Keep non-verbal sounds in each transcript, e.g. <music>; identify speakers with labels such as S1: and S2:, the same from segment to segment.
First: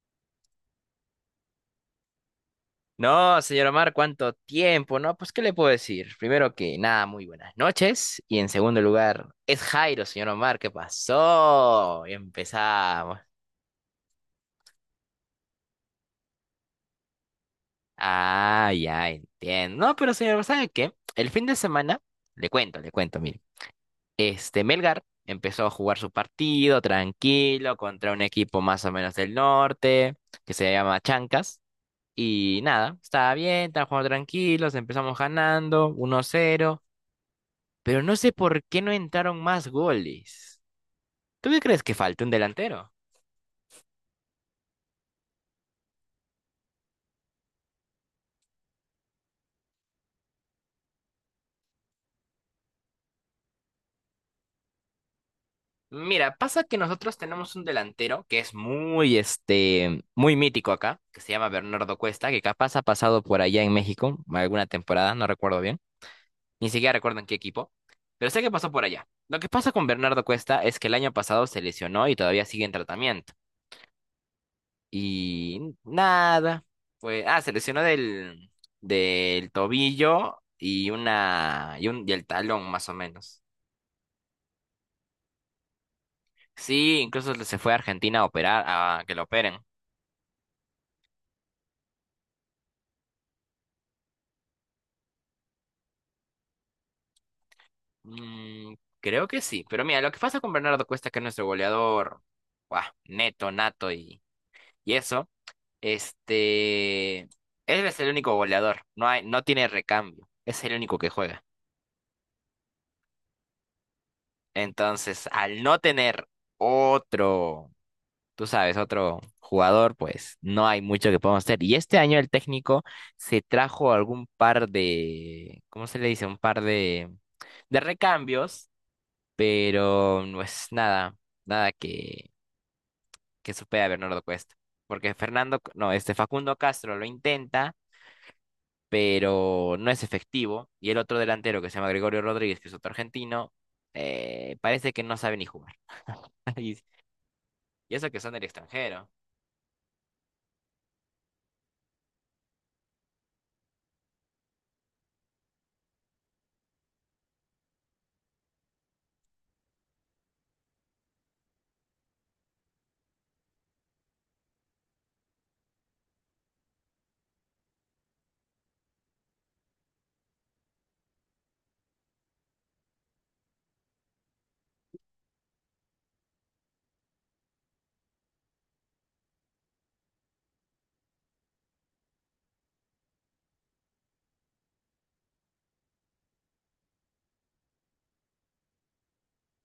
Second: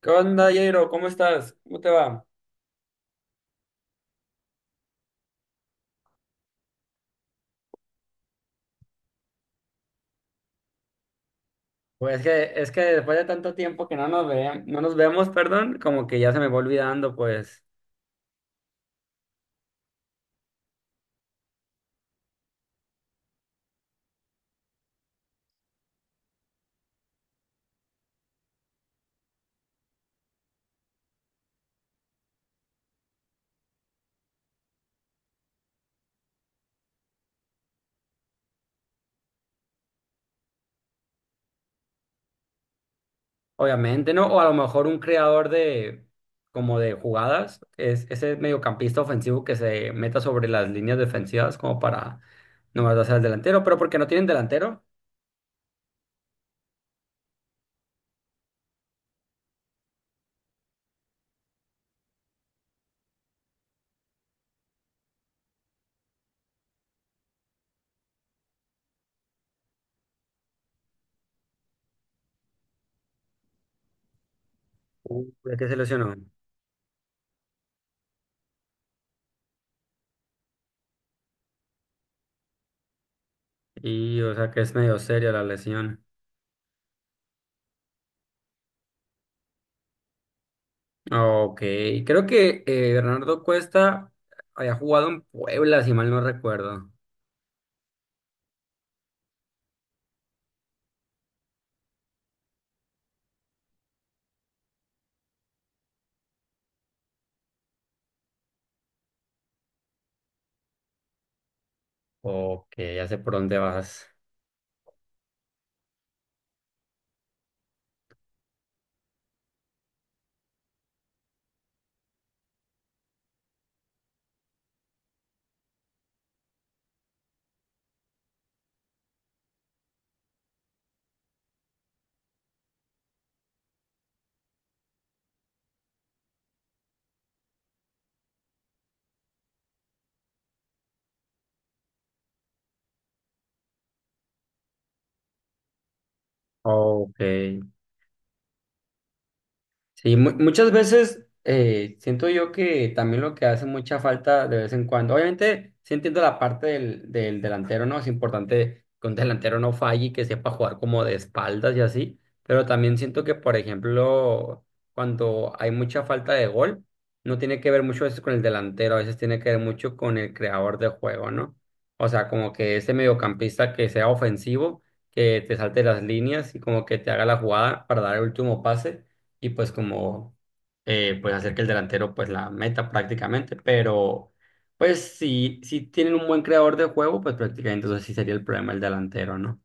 S1: ¿Qué onda, Jairo? ¿Cómo estás? ¿Cómo te va?
S2: No, señor Omar, ¿cuánto tiempo? No, pues, ¿qué le puedo decir? Primero que nada, muy buenas noches. Y en segundo lugar, es Jairo, señor Omar, ¿qué pasó? Y
S1: Pues que, es que después
S2: empezamos.
S1: de tanto tiempo que no nos ve, no nos vemos, perdón, como que ya se me va olvidando, pues,
S2: Ah, ya entiendo. No, pero señor, ¿sabe qué? El fin de semana, le cuento, mire. Melgar empezó a jugar su partido tranquilo contra un equipo más o menos del norte, que se llama Chancas. Y nada, estaba bien, estaba jugando tranquilos, empezamos ganando uno cero, pero no sé por qué no entraron más goles. ¿Tú qué crees? ¿Que falta un delantero?
S1: obviamente, ¿no? O a lo mejor un creador de, como de jugadas, es ese mediocampista ofensivo que se meta sobre las líneas defensivas como para nomás darse al delantero, pero porque no tienen delantero.
S2: Mira, pasa que nosotros tenemos un delantero que es muy, muy mítico acá, que se llama Bernardo Cuesta, que capaz ha pasado por allá en México alguna temporada, no recuerdo bien, ni siquiera recuerdo en qué equipo, pero sé que pasó por allá. Lo que pasa con Bernardo Cuesta es que el año pasado se lesionó y todavía sigue en tratamiento.
S1: Ya
S2: Y
S1: que se lesionó.
S2: nada, pues, ah, se lesionó del tobillo y el talón más o menos.
S1: Y, o sea, que es medio seria la lesión.
S2: Sí, incluso se fue a Argentina a operar, a que lo operen.
S1: Ok, creo que Bernardo Cuesta había jugado en Puebla, si mal no recuerdo.
S2: Mm, creo que sí, pero mira, lo que pasa con Bernardo Cuesta, que es nuestro goleador, buah, neto, nato y eso, él es el único goleador, no hay, no tiene recambio, es el único que juega.
S1: Ok, ya sé por dónde vas.
S2: Entonces, al no tener otro, tú sabes, otro jugador, pues no hay mucho que podamos hacer. Y este año el técnico se trajo algún par de, ¿cómo se le dice? Un par de recambios, pero no es nada, nada que, que supere a Bernardo Cuesta. Porque Fernando, no, este Facundo Castro lo intenta, pero no es efectivo. Y el otro delantero que se llama Gregorio Rodríguez, que es otro argentino, parece que no sabe ni jugar. <laughs> Y
S1: Ok.
S2: y eso que son del extranjero.
S1: Sí, muchas veces siento yo que también lo que hace mucha falta de vez en cuando, obviamente sí entiendo la parte del delantero, ¿no? Es importante que un delantero no falle y que sepa jugar como de espaldas y así, pero también siento que, por ejemplo, cuando hay mucha falta de gol, no tiene que ver mucho a veces con el delantero, a veces tiene que ver mucho con el creador de juego, ¿no? O sea, como que ese mediocampista que sea ofensivo, que te salte las líneas y como que te haga la jugada para dar el último pase y pues como pues hacer que el delantero pues la meta prácticamente, pero pues si tienen un buen creador de juego, pues prácticamente entonces sí sería el problema el delantero, ¿no?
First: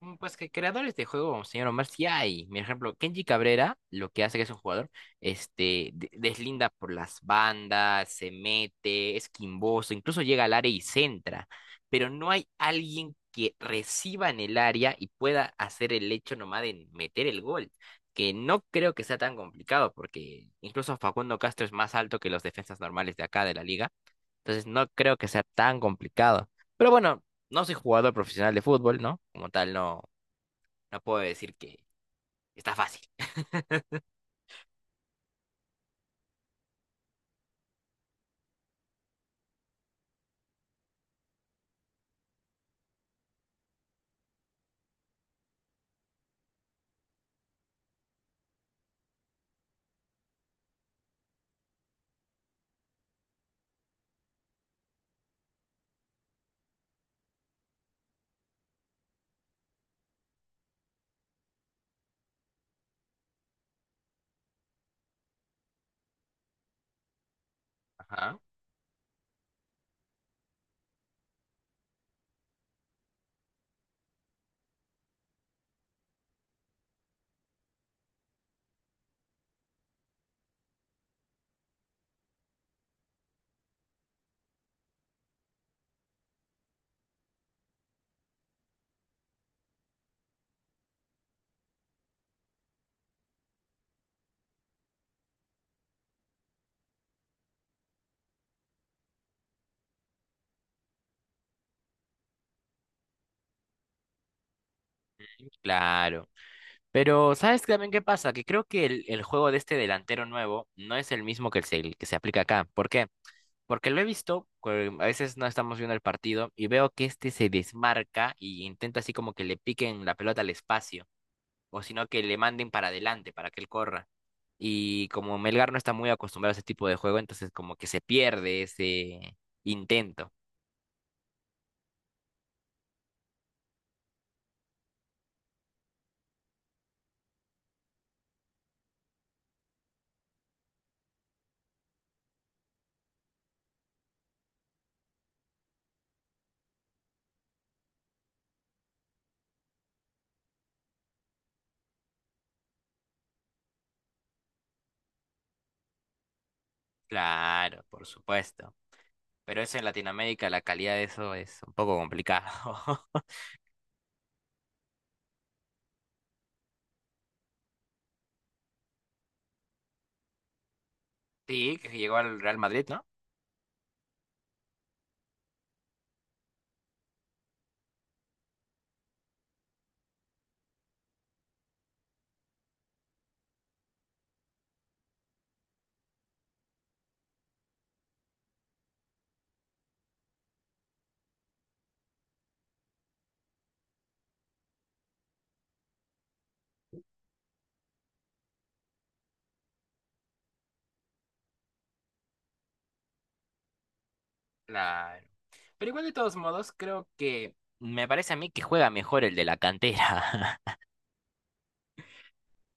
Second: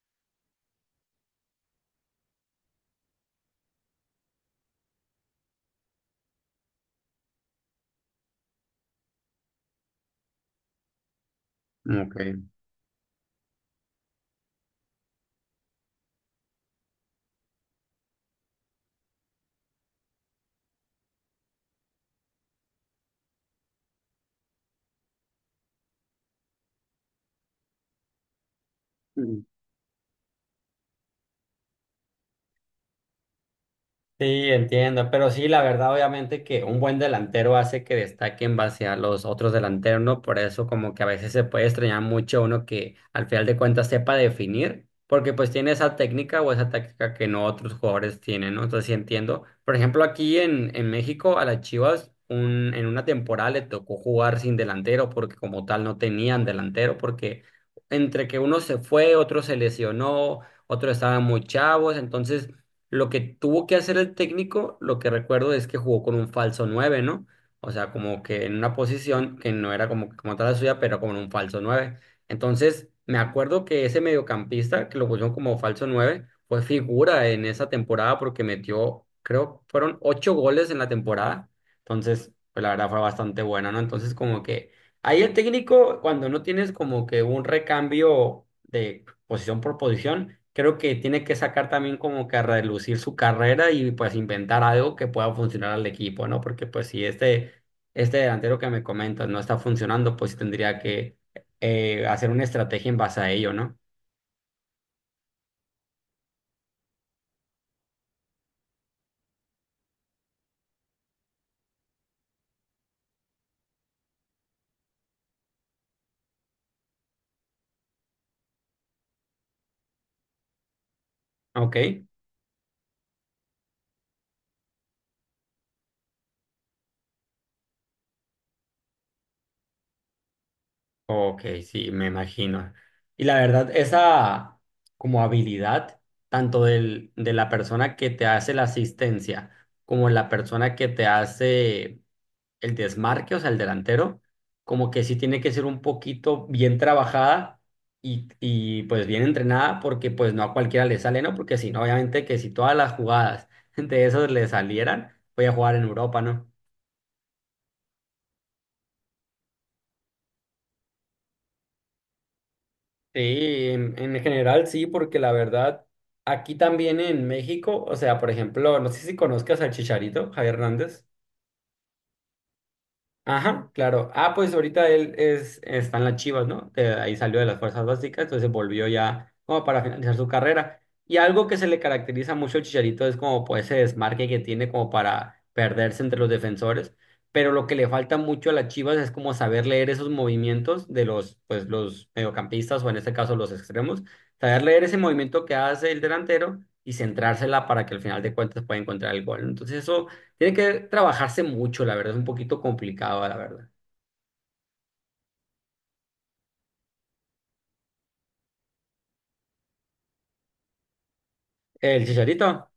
S2: Mm, pues que creadores de juego, señor Omar, sí hay. Por ejemplo, Kenji Cabrera, lo que hace que es un jugador, deslinda por las bandas, se mete, es quimboso, incluso llega al área y centra. Pero
S1: Ok.
S2: no hay alguien que reciba en el área y pueda hacer el hecho nomás de meter el gol. Que no creo que sea tan complicado, porque incluso Facundo Castro es más alto que los defensas normales de acá de la liga. Entonces no creo que sea tan complicado. Pero bueno. No soy jugador profesional de fútbol, ¿no? Como tal, no, no puedo decir que está fácil.
S1: Sí, entiendo, pero sí, la verdad, obviamente que un buen delantero hace que destaque en base a los otros delanteros, ¿no? Por eso como que a veces se puede extrañar mucho uno que al final de cuentas sepa definir, porque pues tiene esa técnica o esa táctica que no otros jugadores tienen, ¿no? Entonces sí entiendo. Por ejemplo, aquí en México a las Chivas un, en una temporada le tocó jugar sin delantero porque como tal no tenían delantero, porque entre que uno se fue, otro se lesionó, otro estaba muy chavos, entonces... Lo que tuvo que hacer el técnico, lo que recuerdo es que jugó con un falso nueve, ¿no? O sea, como
S2: Ajá.
S1: que en una posición que no era como, como tal la suya, pero como en un falso nueve. Entonces, me acuerdo que ese mediocampista, que lo pusieron como falso nueve, fue figura en esa temporada porque metió, creo, fueron 8 goles en la temporada. Entonces, pues la verdad fue bastante buena, ¿no? Entonces, como que ahí el técnico, cuando no tienes como que un recambio de posición por posición, creo que tiene que sacar también como que a relucir su carrera y pues inventar algo que pueda funcionar al equipo, ¿no? Porque pues si este delantero que me comentas no está funcionando, pues sí tendría que hacer una estrategia en base a ello, ¿no?
S2: Claro. Pero ¿sabes también qué pasa? Que creo que el juego de este delantero nuevo no es el mismo que el que se aplica acá. ¿Por qué? Porque lo he visto, que a veces no estamos viendo el partido y veo que este se desmarca y intenta así como que le piquen la pelota al espacio,
S1: Ok,
S2: o sino que le manden para adelante para que él corra. Y como Melgar no está muy acostumbrado a ese tipo de juego, entonces como que se pierde ese intento.
S1: ok, sí, me imagino. Y la verdad, esa como habilidad, tanto del, de la persona que te hace la asistencia como la persona que te hace el desmarque, o sea, el delantero, como que sí tiene que ser un poquito bien trabajada y pues bien entrenada, porque pues no a cualquiera le sale, ¿no? Porque si no, obviamente que si todas las jugadas <laughs> de esos le salieran, voy a jugar en Europa, ¿no?
S2: Claro, por supuesto. Pero eso en Latinoamérica, la calidad de eso es un poco complicado. <laughs>
S1: Sí, en general sí, porque la verdad, aquí también en México, o sea, por ejemplo, no sé si conozcas al Chicharito, Javier Hernández.
S2: Sí, que llegó al Real Madrid, ¿no?
S1: Ajá, claro. Ah, pues ahorita él es, está en las Chivas, ¿no? Que ahí salió de las fuerzas básicas, entonces volvió ya como para finalizar su carrera. Y algo que se le caracteriza mucho al Chicharito es como pues ese desmarque que tiene como para perderse entre los defensores. Pero lo que le falta mucho a las Chivas es como saber leer esos movimientos de los, pues, los mediocampistas o en este caso los extremos, saber leer ese movimiento que hace el delantero y centrársela para que al final de cuentas pueda encontrar el gol, ¿no? Entonces eso tiene que trabajarse mucho, la verdad, es un poquito complicado, la verdad.
S2: La... Pero igual de todos modos, creo que me parece a mí que juega mejor el de la cantera. <laughs>
S1: El chicharito.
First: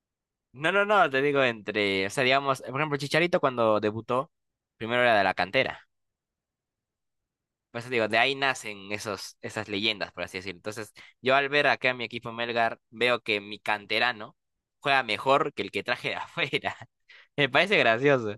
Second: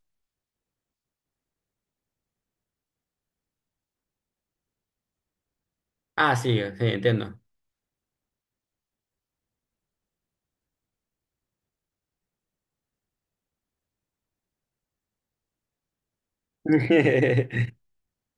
S2: No, no, no, te digo entre, o sea, digamos, por ejemplo, Chicharito cuando debutó, primero era de la cantera.
S1: Ah, sí, sí, entiendo.
S2: Por eso digo, de ahí nacen esos, esas leyendas, por así decirlo. Entonces, yo al ver acá a mi equipo Melgar, veo que mi canterano juega mejor que el que traje de afuera. <laughs> Me
S1: <laughs>
S2: parece gracioso.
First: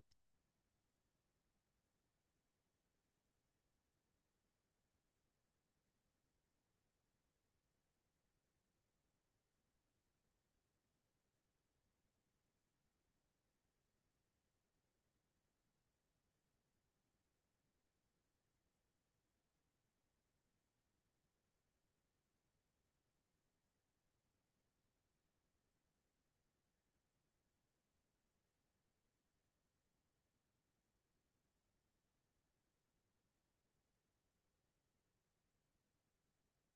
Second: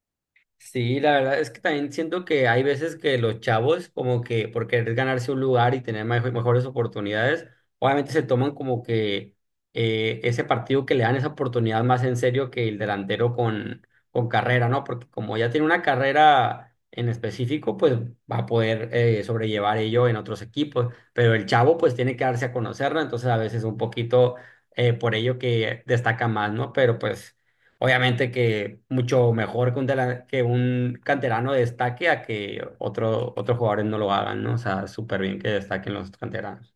S1: Sí, la verdad es que también siento que hay veces que los chavos, como que por querer ganarse un lugar y tener mejores oportunidades, obviamente se toman como que ese partido que le dan esa oportunidad más en serio que el delantero con carrera, ¿no? Porque como ya tiene una carrera en específico, pues va a poder sobrellevar ello en otros equipos, pero el chavo pues tiene que darse a conocerlo, entonces a veces un poquito por ello que destaca más, ¿no? Pero pues... Obviamente que mucho mejor que un, que un canterano destaque a que otro, otros jugadores no lo hagan, ¿no? O sea, súper bien que destaquen los canteranos.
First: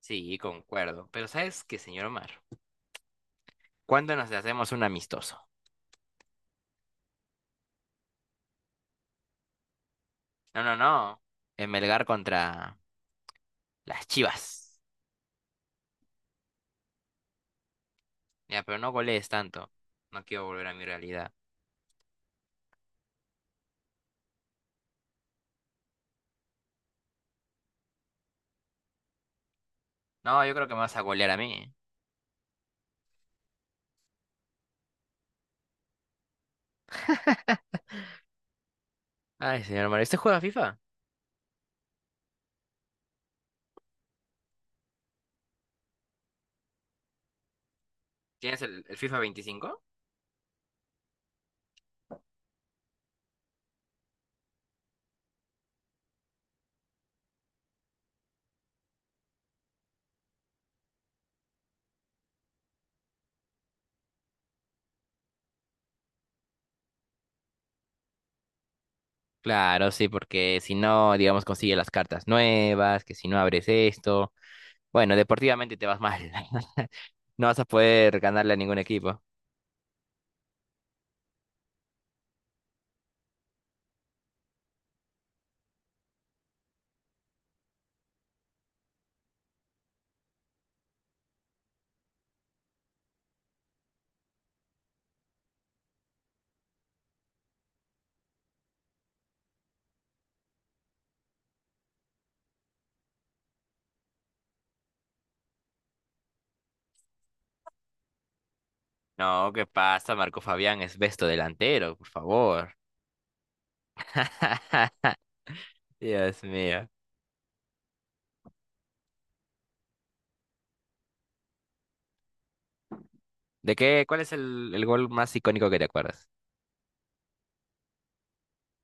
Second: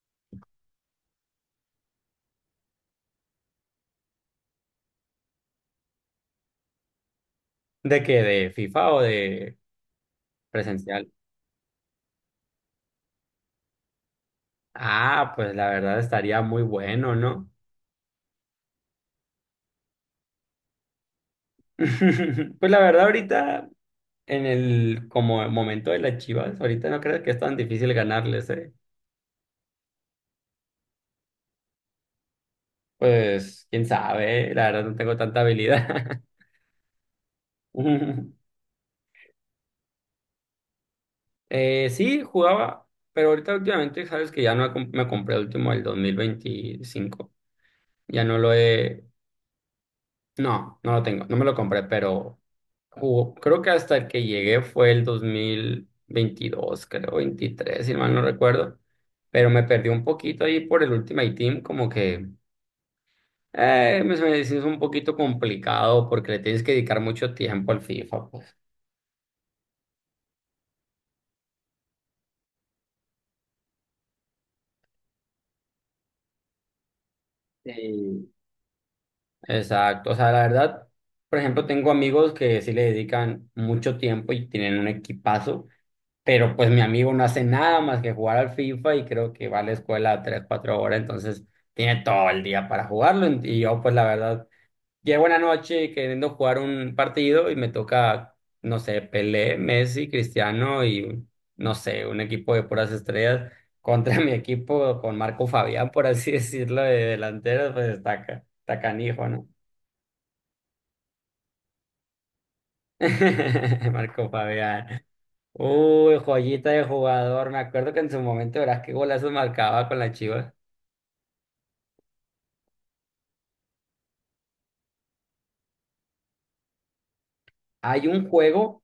S2: Sí, concuerdo. Pero ¿sabes qué, señor Omar? ¿Cuándo nos hacemos un amistoso?
S1: ¿De qué? ¿De FIFA o de
S2: No, no,
S1: presencial?
S2: no. En Melgar contra las Chivas.
S1: Ah, pues la verdad estaría muy bueno, ¿no?
S2: Ya, pero no golees tanto. No quiero volver a mi realidad.
S1: <laughs> Pues la verdad ahorita, en el como momento de las Chivas, ahorita no creo que es tan difícil ganarles, ¿eh?
S2: No, yo creo que me vas a golear a mí.
S1: Pues quién sabe, la verdad no tengo tanta habilidad. <laughs>
S2: Ay, señor Omar, ¿usted juega FIFA?
S1: Sí, jugaba, pero ahorita últimamente sabes que ya no he me compré el último del 25. Ya no lo
S2: ¿Tienes el
S1: he...
S2: FIFA 25?
S1: No, no lo tengo, no me lo compré, pero jugó. Creo que hasta el que llegué fue el 2022, creo, 23, si mal no recuerdo. Pero me perdí un poquito ahí por el Ultimate Team, como que se me hizo un poquito complicado porque le tienes que dedicar mucho tiempo al FIFA, pues.
S2: Claro, sí, porque si no, digamos, consigue las cartas nuevas, que si no abres esto. Bueno, deportivamente te vas mal. <laughs> No vas a poder
S1: Sí.
S2: ganarle a ningún equipo.
S1: Exacto, o sea, la verdad, por ejemplo, tengo amigos que sí le dedican mucho tiempo y tienen un equipazo, pero pues mi amigo no hace nada más que jugar al FIFA y creo que va a la escuela tres, cuatro horas, entonces tiene todo el día para jugarlo y yo pues la verdad, llego una noche queriendo jugar un partido y me toca, no sé, Pelé, Messi, Cristiano y no sé, un equipo de puras estrellas contra <laughs> mi equipo con Marco Fabián, por así decirlo, de delantero, pues está, está canijo, ¿no?
S2: No, ¿qué pasa, Marco Fabián? Es besto delantero, por favor.
S1: <laughs> Marco Fabián. Uy,
S2: Dios
S1: joyita de
S2: mío.
S1: jugador. Me acuerdo que en su momento verás qué golazos marcaba con la Chivas.
S2: ¿De qué? ¿Cuál es el gol más icónico que te acuerdas?
S1: Hay un juego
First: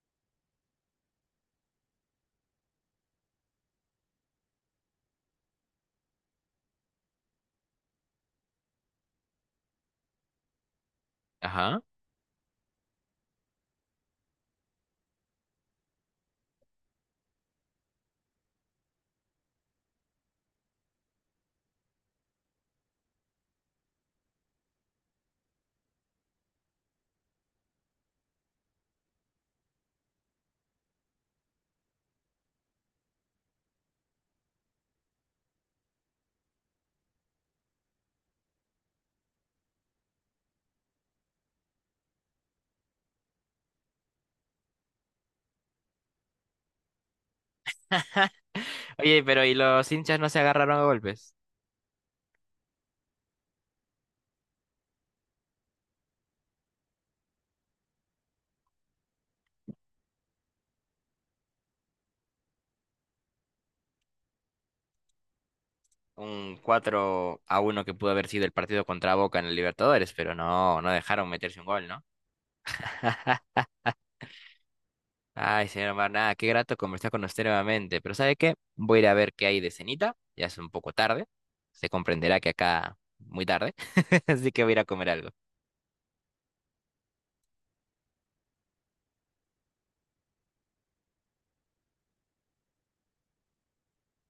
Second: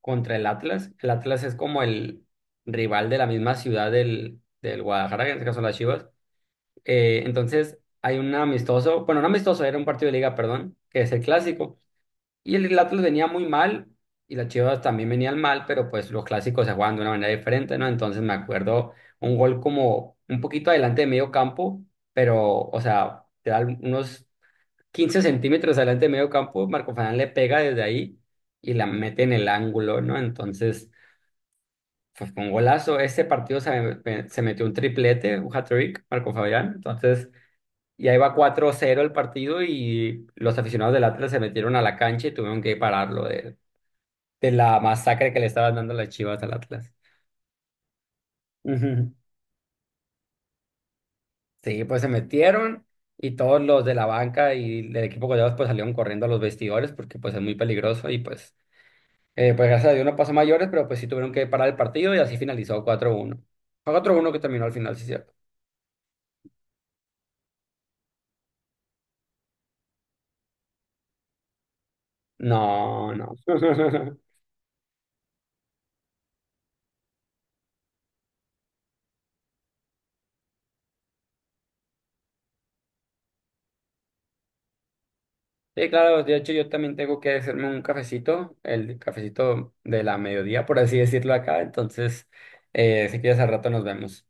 S1: contra el Atlas. El Atlas es como el rival de la misma ciudad del Guadalajara, que en este caso las Chivas. Entonces hay un amistoso, bueno, no amistoso, era un partido de liga, perdón, que es el clásico.
S2: Ajá.
S1: Y el Atlas venía muy mal y las Chivas también venían mal, pero pues los clásicos se juegan de una manera diferente, ¿no? Entonces me acuerdo un gol como un poquito adelante de medio campo, pero, o sea, te da unos 15 centímetros adelante de medio campo, Marco Fernández le pega desde ahí y la mete en el ángulo, ¿no? Entonces pues fue un golazo. Este partido se metió un triplete, un hat-trick, Marco Fabián. Entonces... Y ahí va 4-0 el partido y los aficionados del Atlas se metieron a la cancha y tuvieron que pararlo. De la masacre que le estaban dando las Chivas al Atlas. Ujú.
S2: Oye, pero ¿y los hinchas no se agarraron a golpes?
S1: Sí, pues se metieron y todos los de la banca y del equipo goleados pues salieron corriendo a los vestidores porque pues es muy peligroso y pues, pues gracias a Dios no pasó a mayores, pero pues sí tuvieron que parar el partido y así finalizó 4-1. Fue 4-1 que terminó al final, sí, es cierto.
S2: Un cuatro a uno que pudo haber sido el partido contra Boca en el Libertadores, pero no, no dejaron meterse un gol, ¿no?
S1: No, no.
S2: <laughs>
S1: <laughs>
S2: Ay, señor Marnada, qué grato conversar con usted nuevamente. Pero ¿sabe qué? Voy a ir a ver qué hay de cenita. Ya es un poco tarde. Se comprenderá que acá muy tarde. <laughs> Así que voy a ir a comer algo.
S1: Sí, claro, de hecho yo también tengo que hacerme un cafecito, el cafecito de la mediodía, por así decirlo acá, entonces, si quieres al rato nos vemos.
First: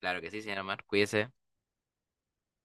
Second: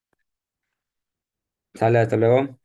S2: Claro que sí, señor Mar. Cuídese.
S1: Sale, hasta luego.